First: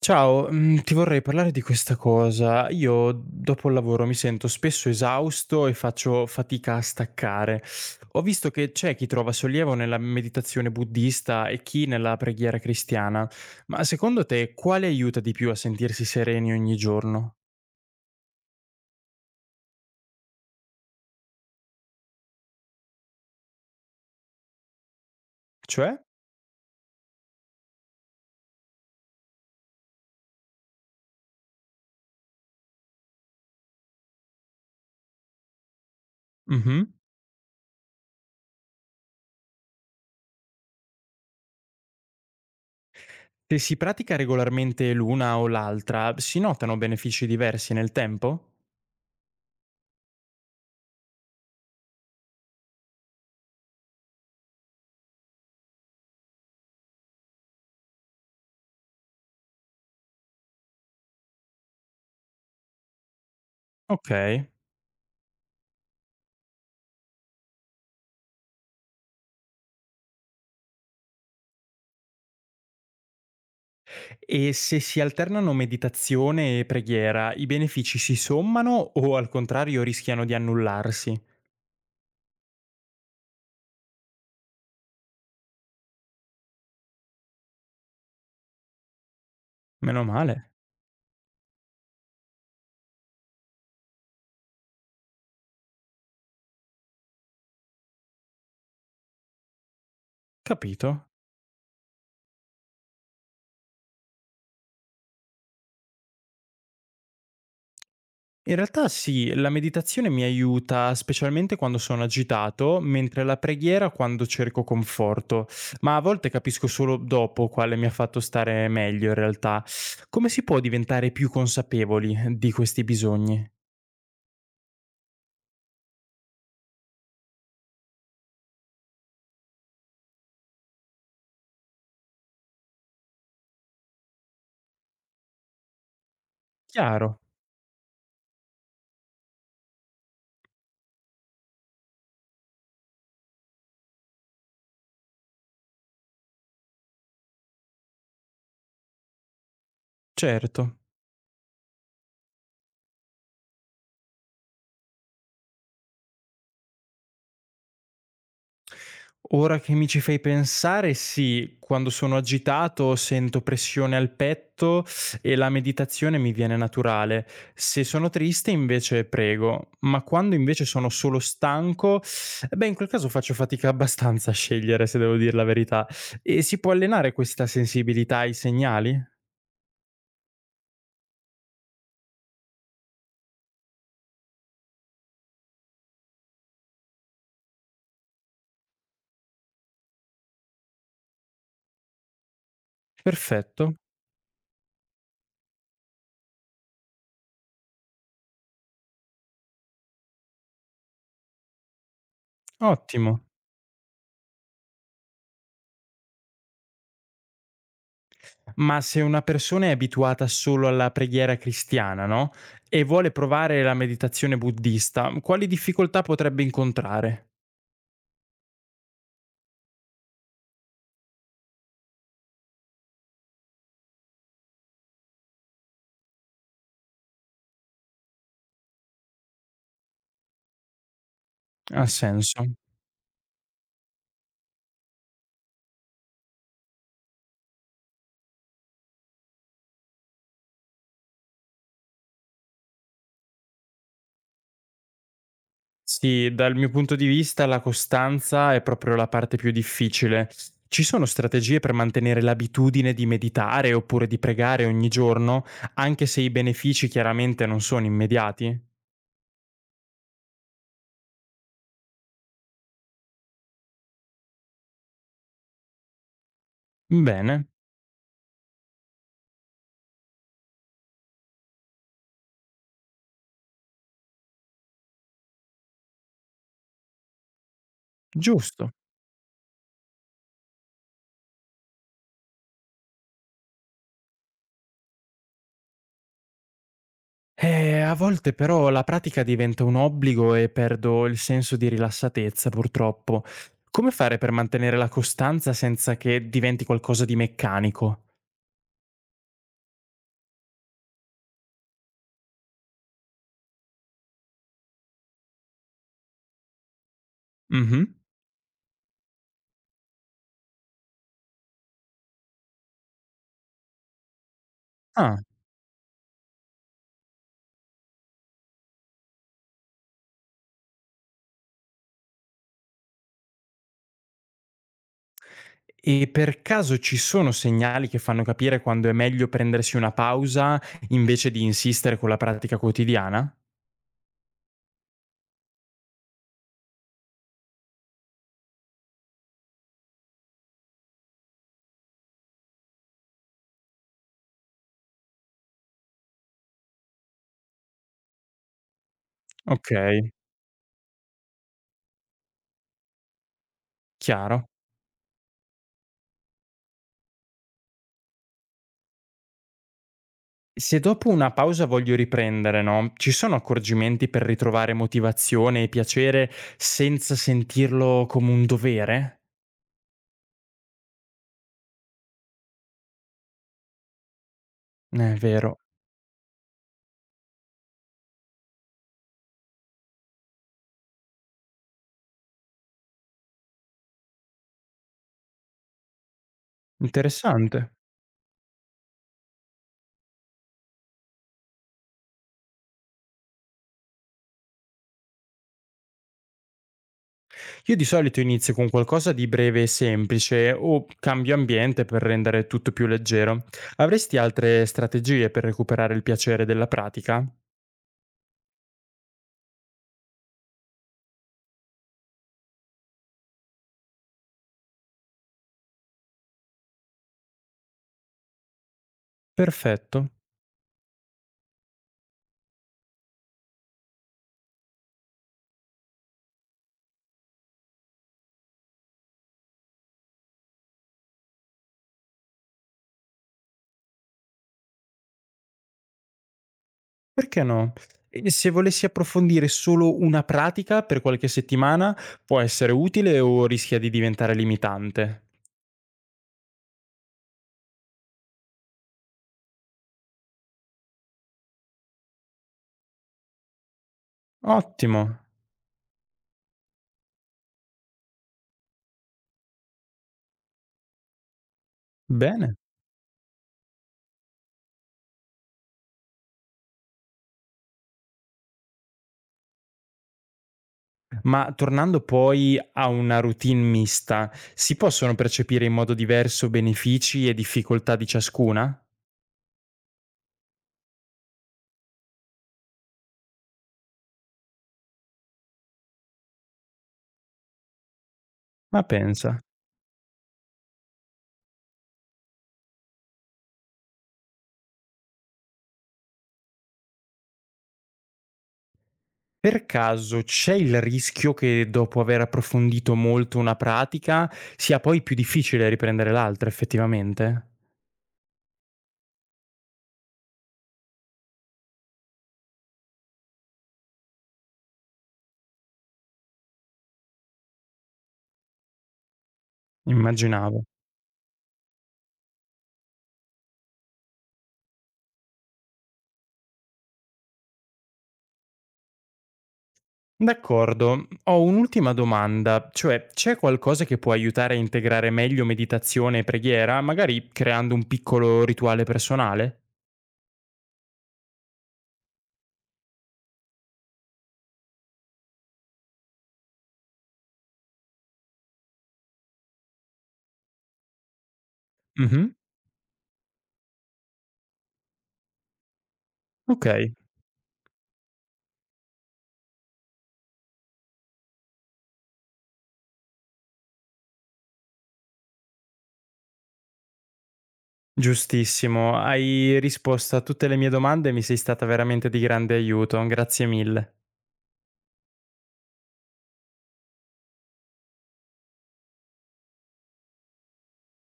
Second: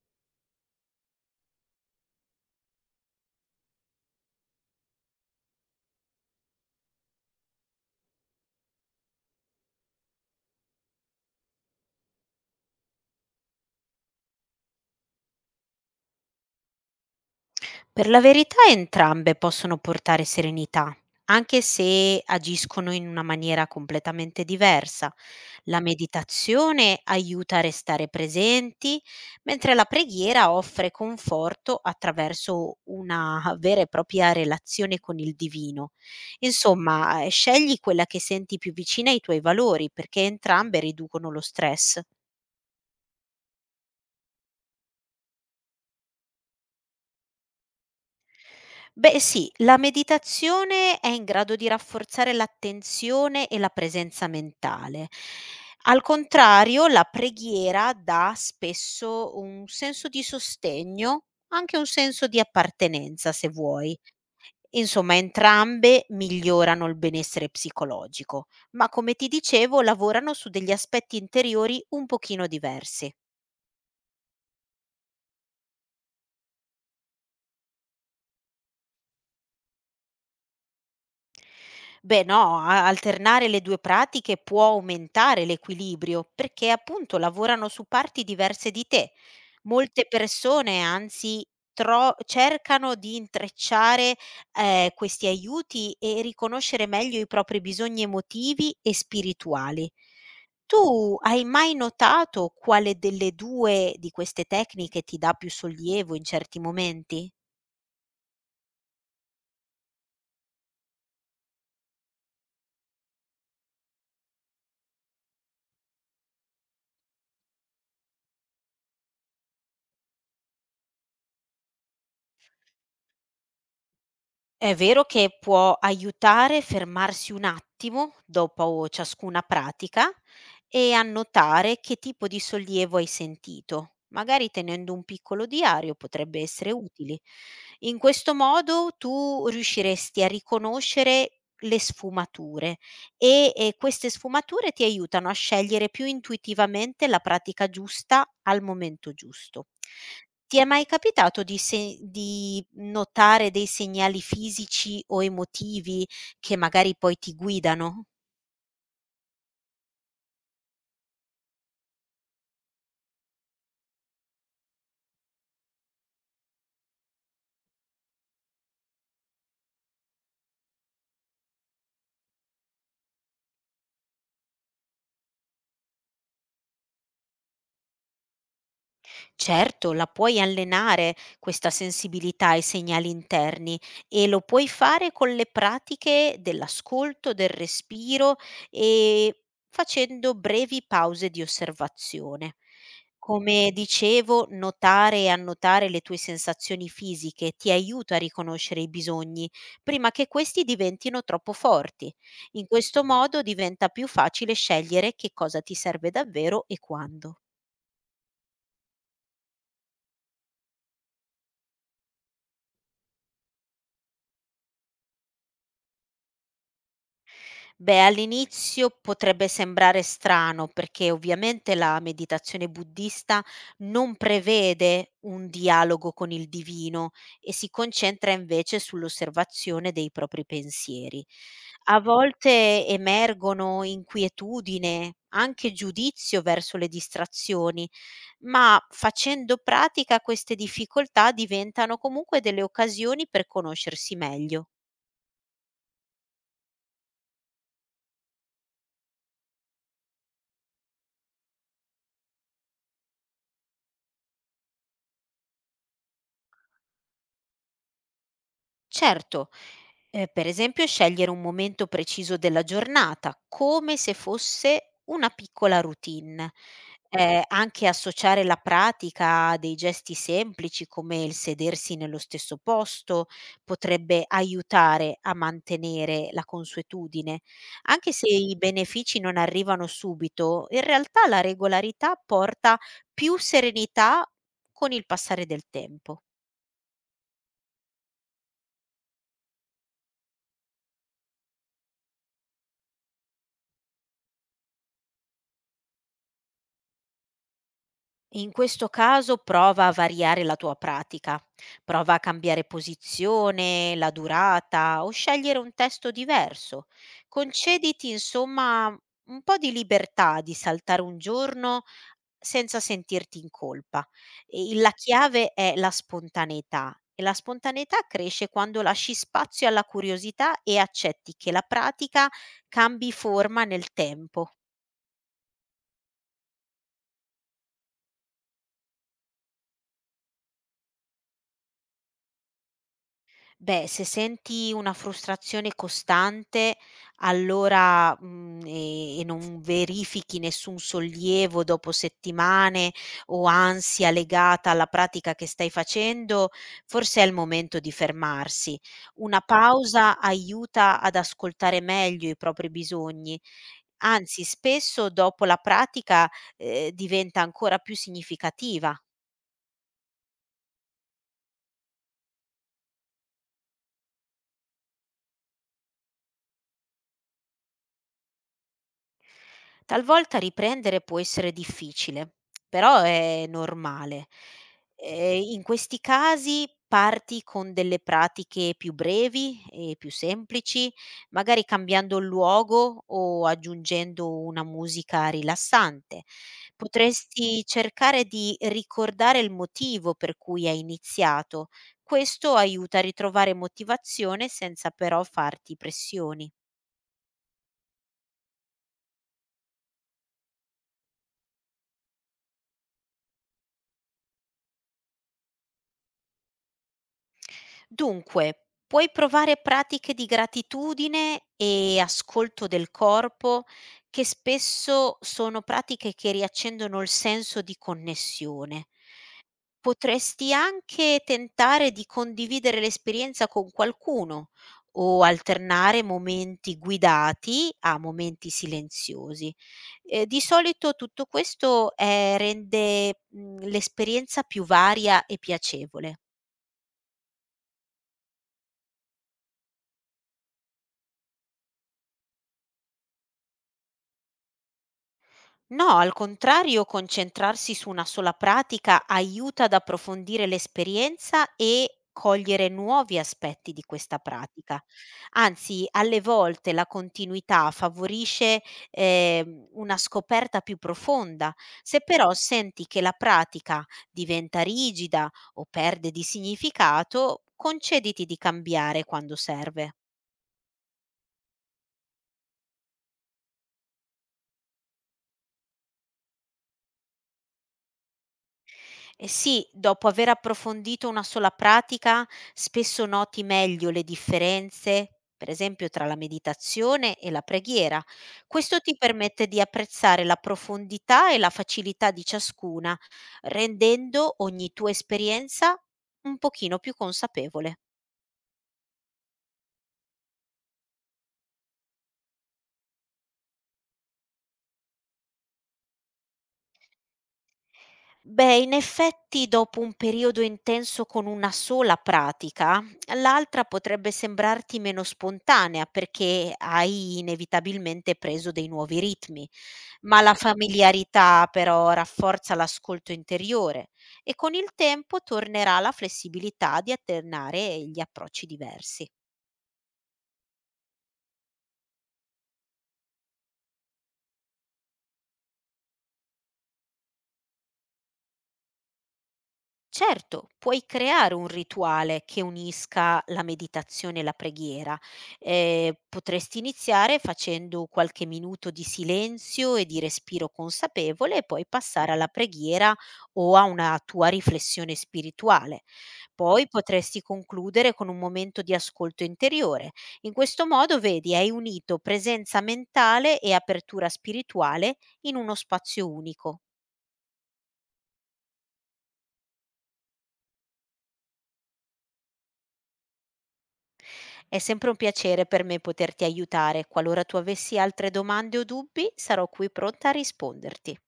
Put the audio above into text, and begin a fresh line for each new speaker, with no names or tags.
Ciao, ti vorrei parlare di questa cosa. Io dopo il lavoro mi sento spesso esausto e faccio fatica a staccare. Ho visto che c'è chi trova sollievo nella meditazione buddista e chi nella preghiera cristiana, ma secondo te quale aiuta di più a sentirsi sereni ogni giorno?
Per la verità entrambe possono portare serenità, anche se agiscono in una maniera completamente diversa. La
Cioè?
meditazione aiuta a restare presenti, mentre la preghiera offre conforto attraverso una vera e propria relazione con il divino.
Mh-mh.
Insomma, scegli quella che senti più vicina ai tuoi valori, perché entrambe riducono lo stress.
Se si pratica regolarmente l'una o l'altra, si notano benefici diversi nel tempo?
Beh sì, la meditazione è in grado di rafforzare l'attenzione e la presenza mentale. Al contrario, la preghiera dà spesso un senso di sostegno, anche un senso di appartenenza, se vuoi.
Okay.
Insomma, entrambe migliorano il benessere psicologico, ma come ti dicevo, lavorano su degli aspetti interiori un pochino diversi.
E se si alternano meditazione e preghiera, i benefici si sommano o al contrario rischiano di annullarsi?
Beh no, a alternare le due pratiche può aumentare l'equilibrio perché appunto lavorano su parti diverse di te.
Meno
Molte
male.
persone anzi cercano di intrecciare questi aiuti e riconoscere meglio i propri bisogni emotivi e spirituali.
Capito.
Tu hai mai notato quale delle due di queste tecniche ti dà più sollievo in certi momenti?
In realtà sì, la meditazione mi aiuta specialmente quando sono agitato, mentre la preghiera quando cerco conforto, ma a volte capisco solo dopo quale mi ha fatto stare meglio in realtà. Come si può diventare più consapevoli di questi bisogni?
È vero che può aiutare fermarsi un attimo dopo ciascuna pratica e annotare che tipo di sollievo hai sentito. Magari tenendo un piccolo diario potrebbe essere utile.
Chiaro,
In questo modo tu riusciresti a riconoscere le sfumature e queste sfumature ti aiutano a scegliere più intuitivamente la pratica giusta al momento giusto. Ti
certo.
è mai capitato di se di notare dei segnali fisici o emotivi che magari poi ti guidano?
Ora che mi ci fai pensare, sì, quando sono agitato sento pressione al petto e la meditazione mi viene naturale. Se sono triste invece prego, ma quando invece sono solo stanco, eh beh in quel caso faccio fatica abbastanza a scegliere se devo dir la verità. E si può allenare questa sensibilità ai segnali?
Certo, la puoi allenare questa sensibilità ai segnali interni e lo puoi fare con le pratiche dell'ascolto, del respiro e facendo brevi pause di osservazione. Come
Perfetto,
dicevo, notare e annotare le tue sensazioni fisiche ti aiuta a riconoscere i bisogni prima che questi diventino troppo forti. In questo
ottimo.
modo diventa più facile scegliere che cosa ti serve davvero e quando.
Ma se una persona è abituata solo alla preghiera cristiana, no? E vuole provare la meditazione buddista, quali difficoltà potrebbe incontrare?
Beh, all'inizio potrebbe sembrare strano perché ovviamente la meditazione buddista non prevede un dialogo con il divino e si concentra invece sull'osservazione dei propri pensieri.
Ha
A
senso.
volte emergono inquietudine, anche giudizio verso le distrazioni, ma facendo pratica queste difficoltà diventano comunque delle occasioni per conoscersi meglio.
Sì, dal mio punto di vista la costanza è proprio la parte più difficile. Ci sono strategie per mantenere l'abitudine di meditare oppure di pregare ogni giorno, anche se i benefici chiaramente non sono immediati?
Certo, per esempio scegliere un momento preciso della giornata, come se fosse una piccola routine.
Bene,
Anche associare la pratica a dei gesti semplici come il sedersi nello stesso posto potrebbe aiutare a mantenere la consuetudine. Anche se i
giusto.
benefici non arrivano subito, in realtà la regolarità porta più serenità con il passare del tempo.
A volte però la pratica diventa un obbligo e perdo il senso di rilassatezza, purtroppo. Come fare per mantenere la costanza senza che diventi qualcosa di meccanico?
In questo caso prova a variare la tua pratica, prova a cambiare posizione, la durata o scegliere un testo diverso.
Mhm.
Concediti insomma un po' di libertà di saltare un giorno senza sentirti in colpa. E la
Ah,
chiave è la spontaneità, e la spontaneità cresce quando lasci spazio alla curiosità e accetti che la pratica cambi forma nel tempo.
e per caso ci sono segnali che fanno capire quando è meglio prendersi una pausa invece di insistere con la pratica quotidiana?
Beh, se senti una frustrazione costante, allora, e non verifichi nessun sollievo dopo settimane o ansia legata alla pratica che stai facendo, forse è il momento di fermarsi. Una
Ok,
pausa aiuta ad ascoltare meglio i propri bisogni, anzi
chiaro.
spesso dopo la pratica diventa ancora più significativa.
Se dopo una pausa voglio riprendere, no, ci sono accorgimenti per ritrovare motivazione e piacere senza sentirlo come un dovere?
Talvolta riprendere può essere difficile, però è normale.
Vero.
In questi casi parti con delle pratiche più brevi e più semplici, magari cambiando il luogo o aggiungendo una musica rilassante. Potresti
Interessante.
cercare di ricordare il motivo per cui hai iniziato. Questo aiuta a ritrovare motivazione senza però farti pressioni.
Io di solito inizio con qualcosa di breve e semplice o cambio ambiente per rendere tutto più leggero. Avresti altre strategie per recuperare il piacere della pratica?
Dunque, puoi provare pratiche di gratitudine e ascolto del corpo, che spesso sono pratiche che riaccendono il senso di connessione.
Perfetto.
Potresti anche tentare di condividere l'esperienza con qualcuno o alternare momenti guidati a momenti silenziosi. Di solito tutto questo rende l'esperienza più varia e piacevole.
Perché no? E se volessi approfondire solo una pratica per qualche settimana, può essere utile o rischia di diventare limitante?
No, al contrario, concentrarsi su una sola pratica aiuta ad approfondire l'esperienza e cogliere nuovi aspetti di questa pratica.
Ottimo.
Anzi, alle volte la continuità favorisce una scoperta più profonda. Se però
Bene.
senti che la pratica diventa rigida o perde di significato, concediti di cambiare quando serve.
Ma tornando poi a una routine mista, si possono percepire in modo diverso benefici e difficoltà di ciascuna?
Eh sì, dopo aver approfondito una sola pratica, spesso noti meglio le differenze, per esempio tra la meditazione e la preghiera. Questo
Ma
ti
pensa,
permette di apprezzare la profondità e la facilità di ciascuna, rendendo ogni tua esperienza un pochino più consapevole.
per caso c'è il rischio che dopo aver approfondito molto una pratica sia poi più difficile riprendere l'altra effettivamente?
Beh, in effetti dopo un periodo intenso con una sola pratica, l'altra potrebbe sembrarti meno spontanea perché hai inevitabilmente preso dei nuovi ritmi, ma la Giusto.
Immaginavo.
Familiarità però rafforza l'ascolto interiore e con il tempo tornerà la flessibilità di alternare gli approcci diversi.
D'accordo. Ho un'ultima domanda, cioè c'è qualcosa che può aiutare a integrare meglio meditazione e preghiera, magari creando un piccolo rituale personale?
Certo, puoi creare un rituale che unisca la meditazione e la preghiera. Potresti iniziare facendo qualche minuto di silenzio e di respiro consapevole e poi passare alla
Mhm.
preghiera o a una tua riflessione spirituale.
Ok,
Poi potresti concludere con un momento di ascolto interiore. In questo modo, vedi, hai unito presenza mentale e apertura spirituale in uno spazio unico.
giustissimo. Hai risposto a tutte le mie domande e mi sei stata veramente di grande aiuto. Grazie mille.
È sempre un piacere per me poterti aiutare. Qualora tu avessi altre domande o dubbi, sarò qui pronta a risponderti.